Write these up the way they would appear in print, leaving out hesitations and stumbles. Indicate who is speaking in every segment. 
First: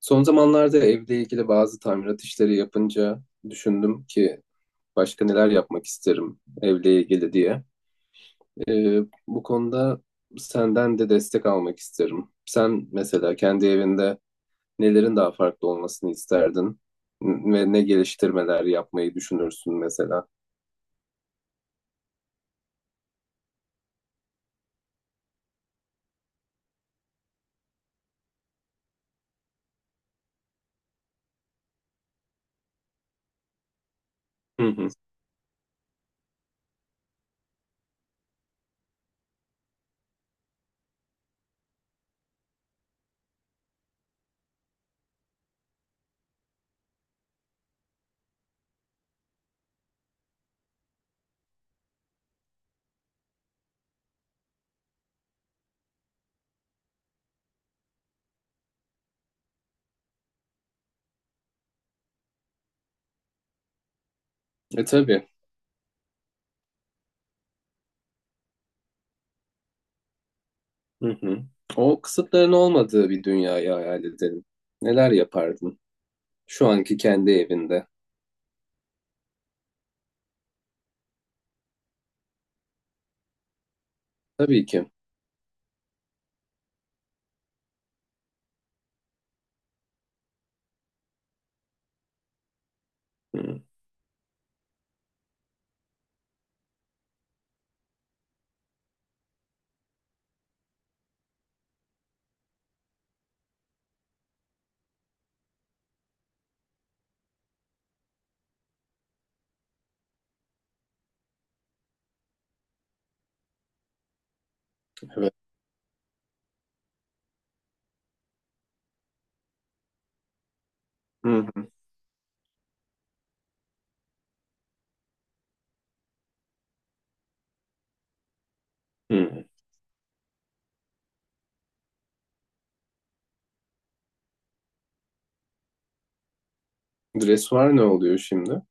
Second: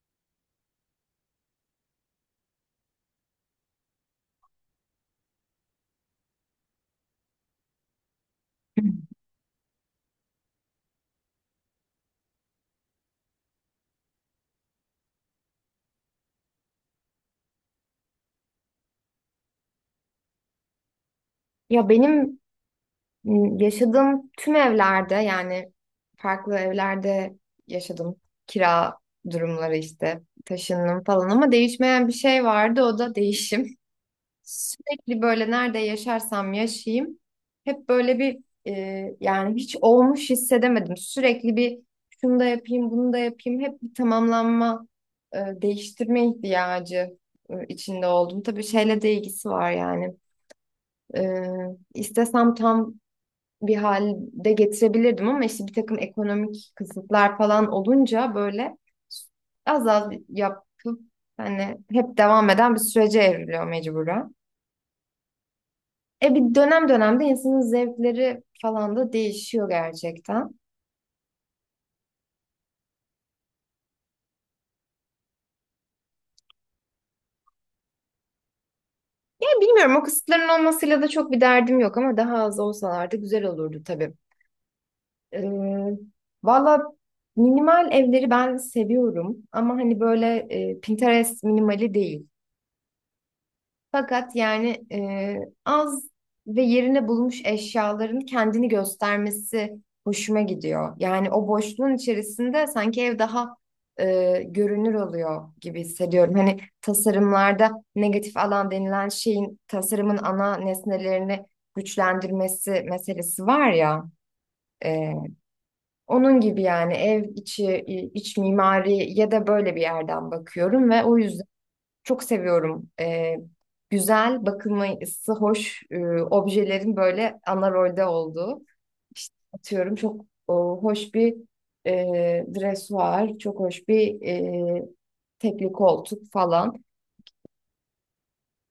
Speaker 1: Son zamanlarda evle ilgili bazı tamirat işleri yapınca düşündüm ki başka neler yapmak isterim evle ilgili diye. Ee, Bu konuda senden de destek almak isterim. Sen mesela kendi evinde nelerin daha farklı olmasını isterdin ve ne geliştirmeler yapmayı düşünürsün mesela?
Speaker 2: Ya benim yaşadığım tüm evlerde yani farklı evlerde yaşadım. Kira durumları işte taşındım falan ama değişmeyen bir şey vardı, o da değişim.
Speaker 1: Hı hı.
Speaker 2: Sürekli böyle nerede yaşarsam yaşayayım hep böyle bir yani hiç olmuş hissedemedim. Sürekli bir şunu da yapayım bunu da yapayım hep bir tamamlanma, değiştirme ihtiyacı içinde oldum. Tabii şeyle de ilgisi var yani. E, istesem tam bir halde getirebilirdim ama işte bir takım ekonomik kısıtlar falan olunca böyle az az yapıp hani hep devam eden bir sürece evriliyor mecburen.
Speaker 1: E tabii.
Speaker 2: E bir dönemde insanın zevkleri falan da değişiyor gerçekten.
Speaker 1: Hı hı. O kısıtların olmadığı bir dünyayı hayal edelim. Neler yapardın şu anki kendi evinde?
Speaker 2: E bilmiyorum, o kısıtların olmasıyla da çok bir derdim yok ama daha az olsalardı güzel olurdu tabii.
Speaker 1: Tabii ki.
Speaker 2: Ee, valla minimal evleri ben seviyorum ama hani böyle Pinterest minimali değil.
Speaker 1: Hı,
Speaker 2: Fakat yani az ve yerine bulmuş eşyaların kendini göstermesi hoşuma gidiyor. Yani o boşluğun içerisinde sanki ev daha görünür oluyor gibi hissediyorum. Hani tasarımlarda negatif alan denilen şeyin tasarımın ana nesnelerini güçlendirmesi meselesi var ya. e,
Speaker 1: evet.
Speaker 2: Onun gibi yani ev içi, iç mimari ya da böyle bir yerden bakıyorum ve o yüzden
Speaker 1: Hı hı.
Speaker 2: çok seviyorum. Güzel, bakılması hoş objelerin böyle ana rolde olduğu. İşte
Speaker 1: Hı.
Speaker 2: atıyorum çok o, hoş bir e, dresuar, çok hoş bir tekli koltuk falan.
Speaker 1: Dressuar ne oluyor şimdi?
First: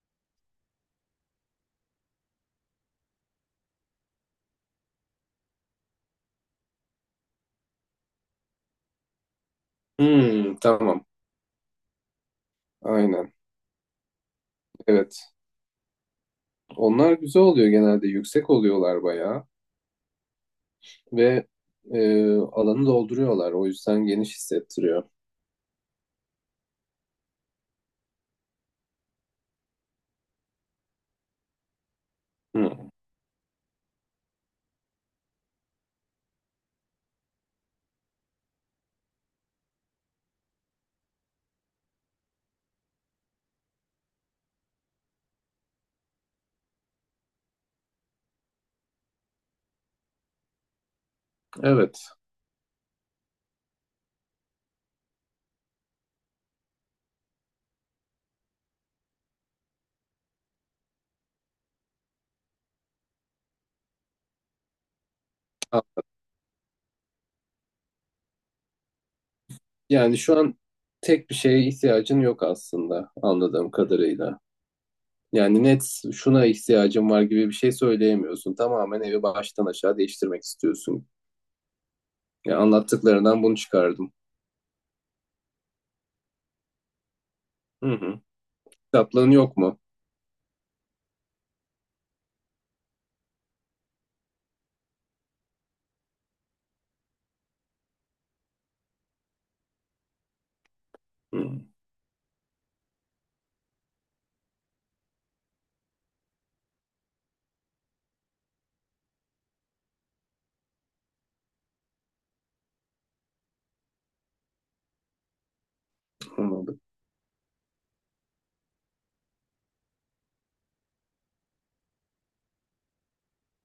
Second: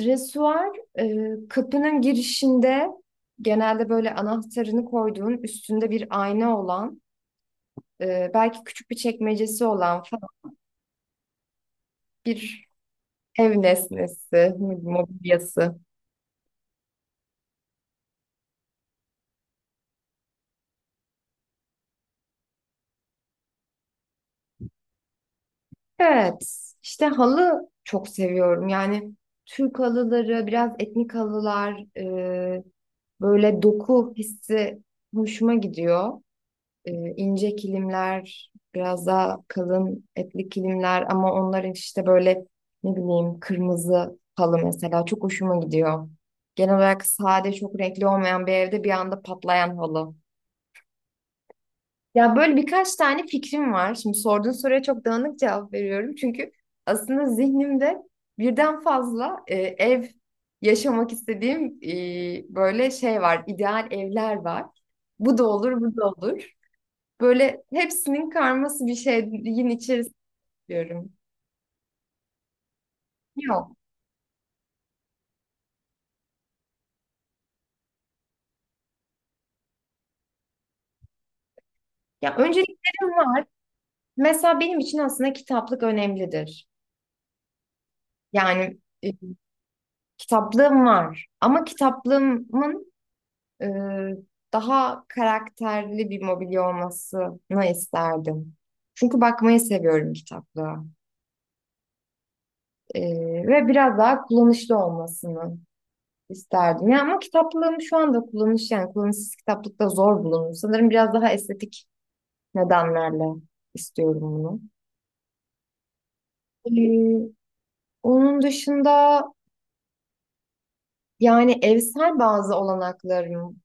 Speaker 2: Dresuar kapının girişinde genelde böyle anahtarını koyduğun, üstünde bir ayna olan, belki küçük bir çekmecesi olan falan
Speaker 1: Hmm, tamam.
Speaker 2: bir
Speaker 1: Aynen.
Speaker 2: ev nesnesi,
Speaker 1: Evet.
Speaker 2: mobilyası.
Speaker 1: Onlar güzel oluyor genelde. Yüksek oluyorlar bayağı. Ve e, alanı dolduruyorlar. O yüzden geniş hissettiriyor.
Speaker 2: Evet, işte halı çok seviyorum. Yani Türk halıları, biraz etnik halılar, e,
Speaker 1: Hmm,
Speaker 2: böyle doku hissi hoşuma gidiyor. E, ince kilimler, biraz daha kalın etli kilimler ama onların işte böyle ne bileyim kırmızı halı mesela çok hoşuma gidiyor. Genel olarak sade, çok renkli olmayan bir evde bir anda patlayan halı.
Speaker 1: evet.
Speaker 2: Ya böyle birkaç tane fikrim var. Şimdi sorduğun soruya çok dağınık cevap veriyorum. Çünkü aslında zihnimde birden fazla ev yaşamak istediğim böyle şey var. İdeal evler var. Bu da olur, bu
Speaker 1: A-
Speaker 2: da olur. Böyle hepsinin karması bir şeyin içerisinde
Speaker 1: Yani şu an
Speaker 2: diyorum.
Speaker 1: tek bir şeye ihtiyacın yok aslında anladığım
Speaker 2: Yok.
Speaker 1: kadarıyla. Yani net şuna ihtiyacım var gibi bir şey söyleyemiyorsun. Tamamen evi baştan aşağı değiştirmek istiyorsun.
Speaker 2: Ya
Speaker 1: Yani
Speaker 2: önceliklerim
Speaker 1: anlattıklarından
Speaker 2: var.
Speaker 1: bunu çıkardım.
Speaker 2: Mesela benim için aslında kitaplık önemlidir.
Speaker 1: Hı hı.
Speaker 2: Yani e,
Speaker 1: Kitaplığın yok mu?
Speaker 2: kitaplığım var. Ama kitaplığımın e, daha karakterli bir mobilya olmasını isterdim. Çünkü bakmayı seviyorum kitaplığa.
Speaker 1: Hı.
Speaker 2: E, ve biraz daha kullanışlı olmasını isterdim. Ya ama kitaplığım şu anda yani kullanışsız kitaplıkta zor bulunur. Sanırım biraz daha estetik nedenlerle istiyorum bunu. E,
Speaker 1: Anladım.
Speaker 2: onun dışında yani evsel bazı olanaklarım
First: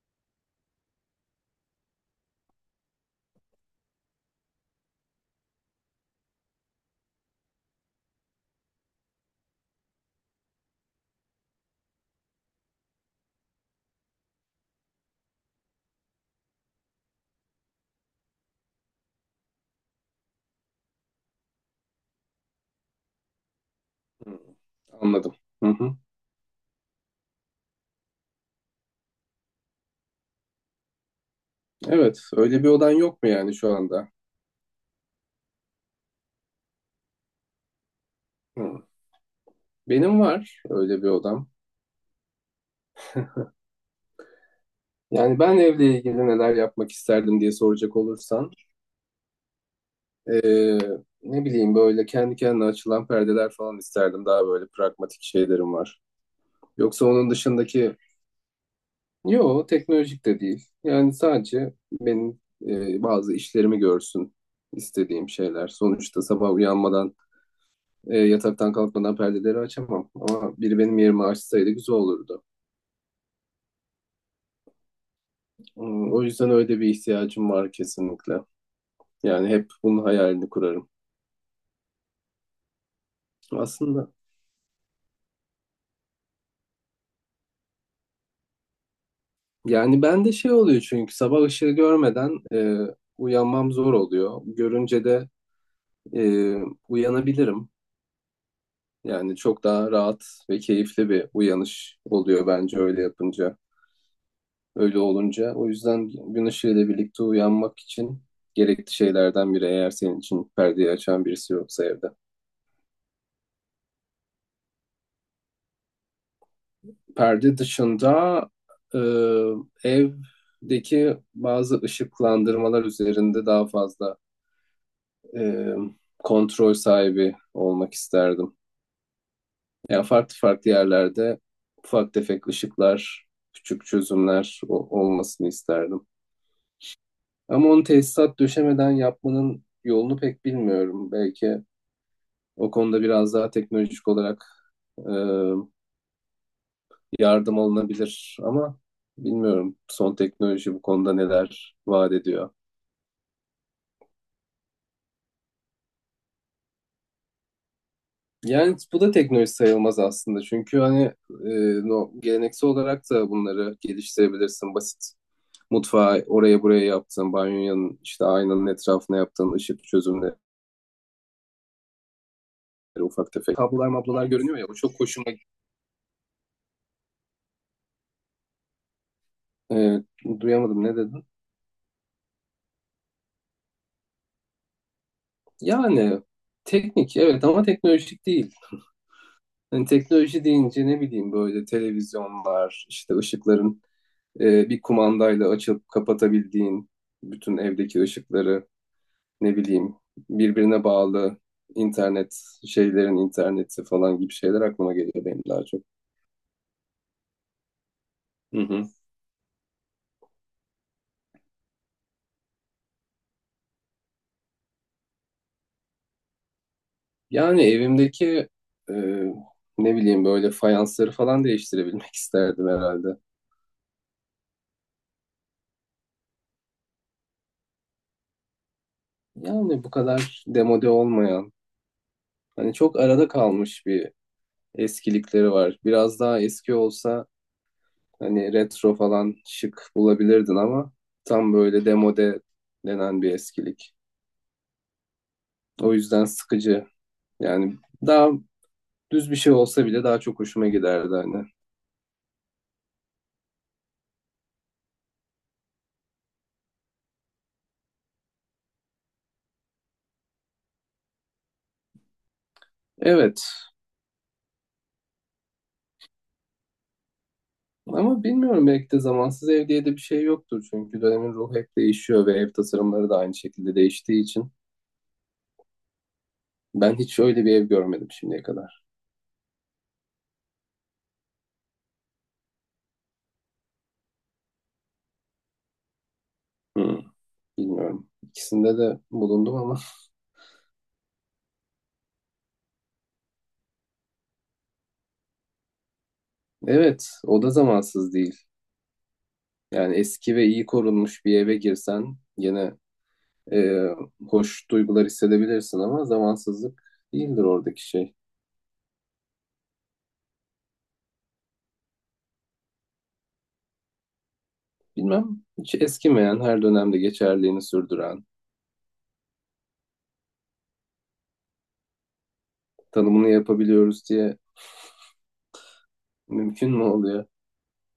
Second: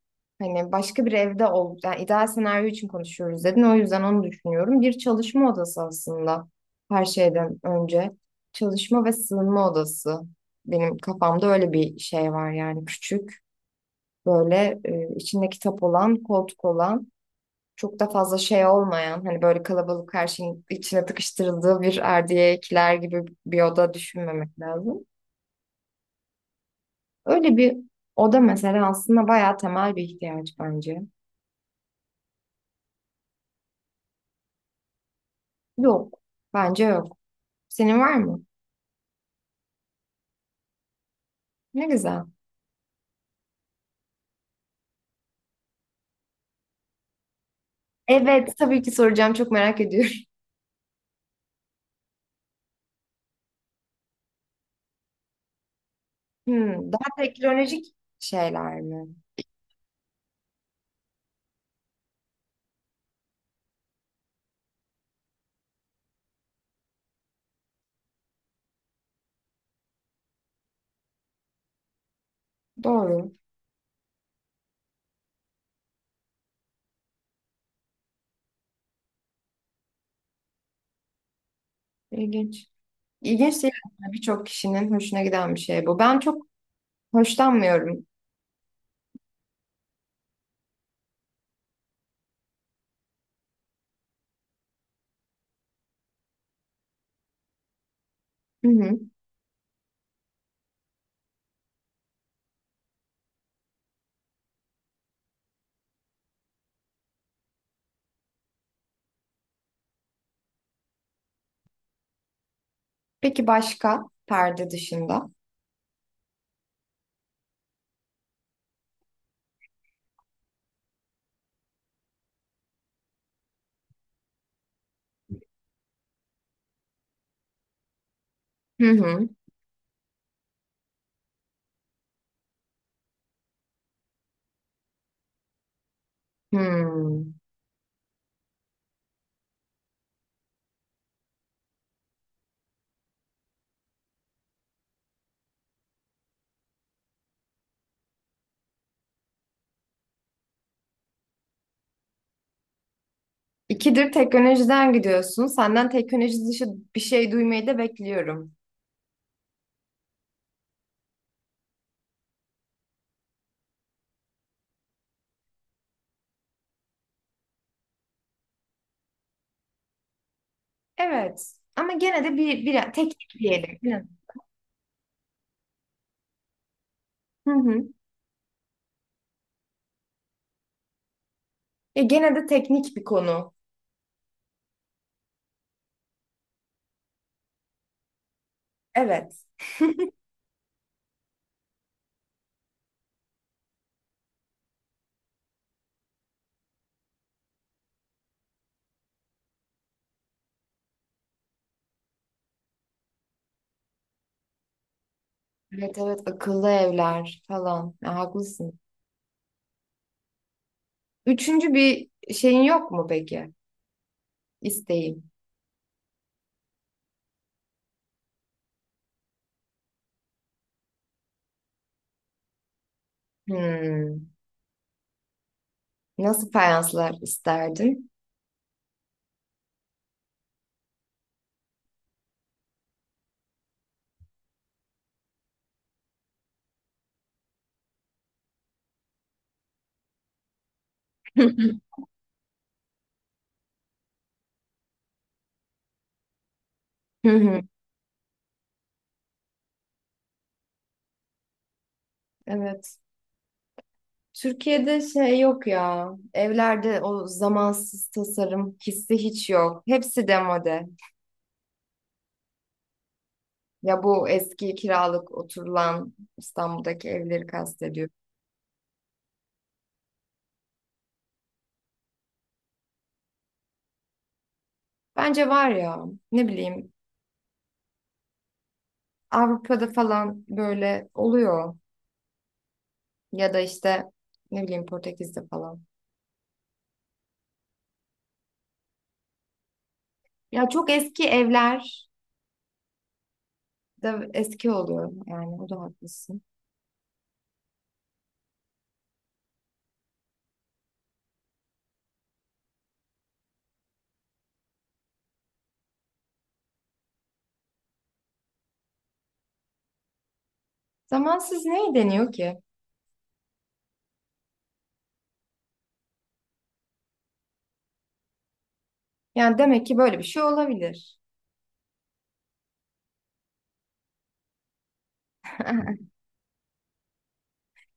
Speaker 2: hani başka bir evde ol yani ideal senaryo için konuşuyoruz dedin, o yüzden onu düşünüyorum. Bir çalışma odası aslında her şeyden önce çalışma ve sığınma odası benim kafamda öyle bir şey var. Yani küçük böyle içinde kitap olan, koltuk olan, çok da fazla şey olmayan, hani böyle kalabalık her şeyin içine tıkıştırıldığı bir erdiye kiler gibi bir oda
Speaker 1: Hı,
Speaker 2: düşünmemek lazım.
Speaker 1: anladım. Hı hı.
Speaker 2: Öyle bir oda mesela aslında bayağı temel bir ihtiyaç bence.
Speaker 1: Evet, öyle bir odan yok mu yani şu anda?
Speaker 2: Yok. Bence yok. Senin var mı?
Speaker 1: Hı. Benim var öyle bir odam.
Speaker 2: Ne güzel.
Speaker 1: Yani ben evle ilgili neler yapmak isterdim diye soracak olursan,
Speaker 2: Evet, tabii ki soracağım. Çok merak ediyorum.
Speaker 1: eee, ne bileyim böyle kendi kendine açılan perdeler falan isterdim. Daha böyle pragmatik şeylerim var.
Speaker 2: Hmm,
Speaker 1: Yoksa
Speaker 2: daha
Speaker 1: onun dışındaki,
Speaker 2: teknolojik şeyler mi?
Speaker 1: yo teknolojik de değil. Yani sadece benim bazı işlerimi görsün istediğim şeyler. Sonuçta sabah uyanmadan yataktan kalkmadan perdeleri açamam. Ama biri benim yerimi açsaydı güzel olurdu.
Speaker 2: Doğru.
Speaker 1: Hmm, o yüzden öyle bir ihtiyacım var kesinlikle. Yani hep bunun hayalini kurarım.
Speaker 2: İlginç. İlginç değil
Speaker 1: Aslında
Speaker 2: aslında. Birçok kişinin hoşuna giden bir şey bu. Ben çok hoşlanmıyorum.
Speaker 1: yani ben de şey oluyor çünkü sabah ışığı görmeden uyanmam zor oluyor. Görünce de e, uyanabilirim.
Speaker 2: Hı hı.
Speaker 1: Yani çok daha rahat ve keyifli bir uyanış oluyor bence öyle yapınca. Öyle olunca. O yüzden gün ışığıyla birlikte uyanmak için gerekli şeylerden biri eğer senin için perdeyi açan birisi yoksa evde.
Speaker 2: Peki başka perde dışında?
Speaker 1: Perde dışında e, evdeki bazı ışıklandırmalar üzerinde daha fazla e, kontrol sahibi olmak isterdim.
Speaker 2: Hı hı.
Speaker 1: Yani farklı farklı yerlerde ufak tefek ışıklar, küçük çözümler o- olmasını isterdim.
Speaker 2: Hmm.
Speaker 1: Ama onu tesisat döşemeden yapmanın yolunu pek bilmiyorum. Belki o konuda biraz daha teknolojik olarak e, yardım alınabilir ama bilmiyorum son teknoloji bu konuda neler vaat ediyor.
Speaker 2: İkidir teknolojiden gidiyorsun. Senden teknoloji dışı bir şey duymayı da bekliyorum.
Speaker 1: Yani bu da teknoloji sayılmaz aslında çünkü hani e, no, geleneksel olarak da bunları geliştirebilirsin basit. Mutfağı oraya buraya yaptın, banyonun işte aynanın etrafına yaptığın ışık çözümleri
Speaker 2: Evet. Ama gene de bir
Speaker 1: ufak
Speaker 2: teknik
Speaker 1: tefek. Kablolar
Speaker 2: diyelim.
Speaker 1: mablolar görünüyor ya o çok hoşuma gitti.
Speaker 2: Hı hı.
Speaker 1: E, duyamadım ne dedin?
Speaker 2: Ya gene de teknik bir konu.
Speaker 1: Yani teknik evet ama teknolojik değil.
Speaker 2: Evet.
Speaker 1: Hani teknoloji deyince ne bileyim böyle televizyonlar, işte ışıkların bir kumandayla açıp kapatabildiğin bütün evdeki ışıkları, ne bileyim birbirine bağlı internet şeylerin interneti falan gibi şeyler aklıma geliyor benim daha çok.
Speaker 2: Evet evet, akıllı evler falan. Ya,
Speaker 1: Hı
Speaker 2: haklısın.
Speaker 1: hı.
Speaker 2: Üçüncü bir şeyin yok mu peki? İsteğin.
Speaker 1: Yani evimdeki e, ne bileyim böyle fayansları falan değiştirebilmek isterdim herhalde.
Speaker 2: Hmm. Nasıl fayanslar isterdin?
Speaker 1: Yani bu kadar demode olmayan, hani çok arada kalmış bir eskilikleri var. Biraz daha eski olsa hani retro falan şık bulabilirdin ama tam böyle demode denen bir eskilik. O yüzden sıkıcı.
Speaker 2: Hı hı.
Speaker 1: Yani daha düz bir şey olsa bile daha çok hoşuma giderdi hani.
Speaker 2: Evet. Türkiye'de şey yok ya. Evlerde o zamansız tasarım hissi hiç yok. Hepsi demode.
Speaker 1: Evet
Speaker 2: Ya bu eski kiralık oturulan İstanbul'daki evleri kastediyor.
Speaker 1: ama bilmiyorum belki de zamansız ev diye de bir şey yoktur. Çünkü dönemin ruhu hep değişiyor ve ev tasarımları da aynı şekilde değiştiği için.
Speaker 2: Bence var ya. Ne bileyim.
Speaker 1: Ben hiç öyle bir ev görmedim şimdiye kadar.
Speaker 2: Avrupa'da falan böyle oluyor. Ya da işte ne bileyim Portekiz'de falan.
Speaker 1: Hmm, bilmiyorum. İkisinde de bulundum ama.
Speaker 2: Ya çok eski evler da eski oluyor yani o da haklısın.
Speaker 1: Evet o da zamansız değil. Yani eski ve iyi korunmuş bir eve girsen yine e, hoş duygular hissedebilirsin ama zamansızlık değildir oradaki şey.
Speaker 2: Zamansız neye deniyor ki?
Speaker 1: Bilmem, hiç eskimeyen, her dönemde geçerliğini sürdüren,
Speaker 2: Yani demek ki böyle bir şey olabilir.
Speaker 1: tanımını yapabiliyoruz diye mümkün mü oluyor?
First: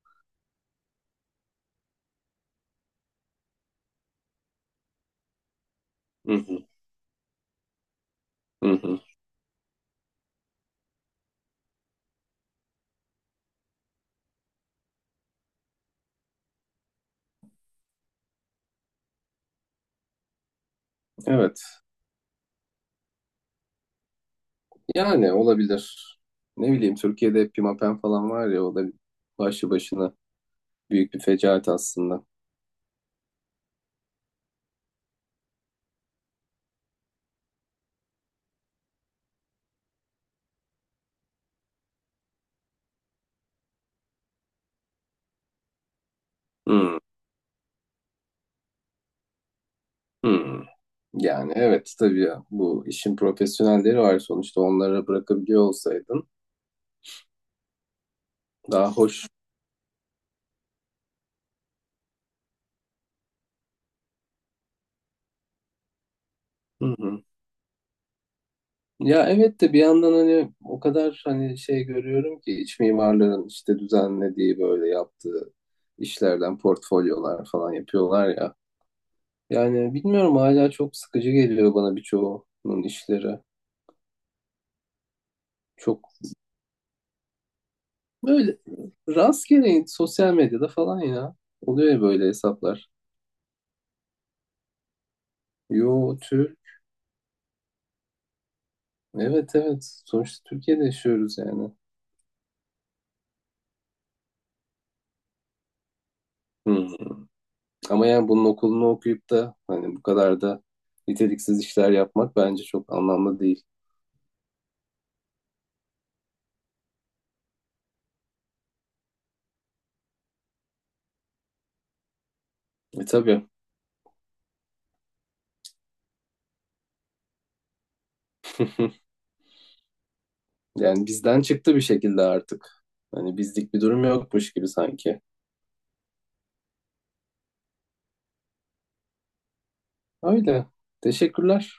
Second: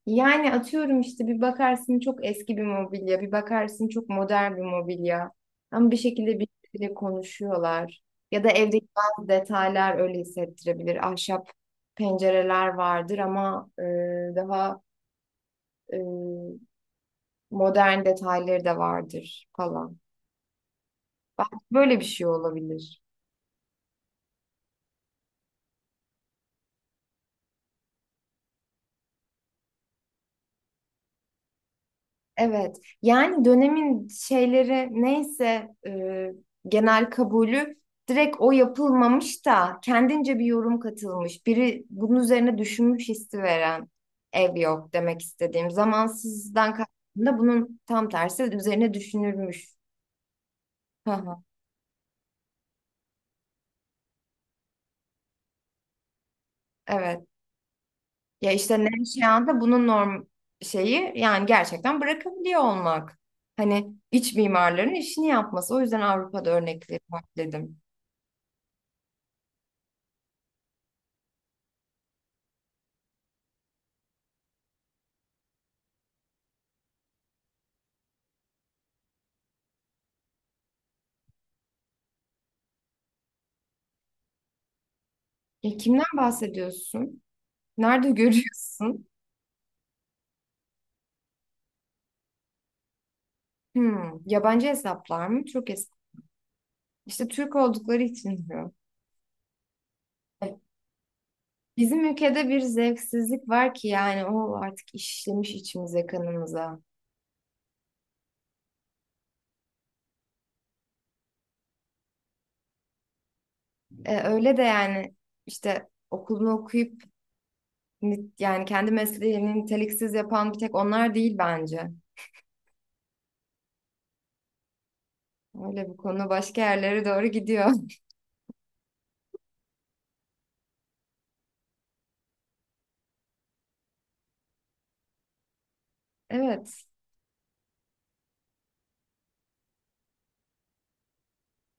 Speaker 2: Yani atıyorum işte bir bakarsın çok eski bir mobilya, bir bakarsın çok modern bir mobilya. Ama bir
Speaker 1: Hı
Speaker 2: şekilde
Speaker 1: hı,
Speaker 2: birbiriyle konuşuyorlar. Ya da
Speaker 1: hı
Speaker 2: evdeki
Speaker 1: hı.
Speaker 2: bazı detaylar öyle hissettirebilir. Ahşap pencereler vardır ama daha e, modern detayları da vardır falan. Belki
Speaker 1: Evet,
Speaker 2: böyle bir şey olabilir.
Speaker 1: yani olabilir. Ne bileyim, Türkiye'de pimapen falan var ya, o da başlı başına büyük bir fecaat aslında.
Speaker 2: Evet. Yani dönemin şeyleri neyse genel kabulü direkt o yapılmamış da kendince bir yorum katılmış. Biri bunun üzerine düşünmüş hissi veren ev yok demek istediğim. Zamansızdan
Speaker 1: Hı,
Speaker 2: kastımda bunun tam tersi, üzerine düşünülmüş.
Speaker 1: hı.
Speaker 2: Hı hı.
Speaker 1: Yani evet tabii ya, bu işin profesyonelleri var sonuçta onlara bırakabiliyor olsaydın
Speaker 2: Evet. Ya işte
Speaker 1: daha hoş.
Speaker 2: Nevşehir'de bunun norm şeyi yani gerçekten bırakabiliyor olmak. Hani iç mimarların işini yapması. O yüzden Avrupa'da
Speaker 1: Hı
Speaker 2: örnekleri
Speaker 1: hı.
Speaker 2: var dedim.
Speaker 1: Ya evet de bir yandan hani o kadar hani şey görüyorum ki iç mimarların işte düzenlediği böyle yaptığı işlerden portfolyolar falan yapıyorlar ya. Yani bilmiyorum hala çok sıkıcı geliyor bana birçoğunun işleri.
Speaker 2: E, kimden
Speaker 1: Çok
Speaker 2: bahsediyorsun? Nerede
Speaker 1: böyle
Speaker 2: görüyorsun?
Speaker 1: rastgele sosyal medyada falan ya. Oluyor ya böyle hesaplar.
Speaker 2: Hmm, yabancı hesaplar mı? Türk hesap.
Speaker 1: Yo Türk.
Speaker 2: İşte Türk oldukları için diyor.
Speaker 1: Evet evet. Sonuçta
Speaker 2: E,
Speaker 1: Türkiye'de yaşıyoruz yani.
Speaker 2: Bizim ülkede bir zevksizlik var ki yani o artık işlemiş içimize, kanımıza.
Speaker 1: Hmm. Ama yani bunun okulunu okuyup da hani bu kadar da niteliksiz işler yapmak bence çok anlamlı değil.
Speaker 2: E, öyle de yani işte okulunu okuyup yani kendi mesleğini niteliksiz yapan bir tek onlar değil bence.
Speaker 1: E tabii.
Speaker 2: Öyle bu konu başka yerlere doğru gidiyor.
Speaker 1: Yani bizden çıktı bir şekilde artık. Hani bizlik bir durum yokmuş gibi sanki.
Speaker 2: Evet,
Speaker 1: Öyle. Teşekkürler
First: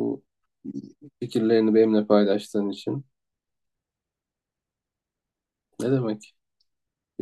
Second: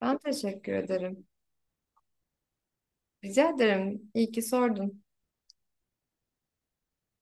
Speaker 2: ben teşekkür ederim.
Speaker 1: fikirlerini benimle paylaştığın için.
Speaker 2: Rica ederim. İyi ki sordun.
Speaker 1: Ne demek?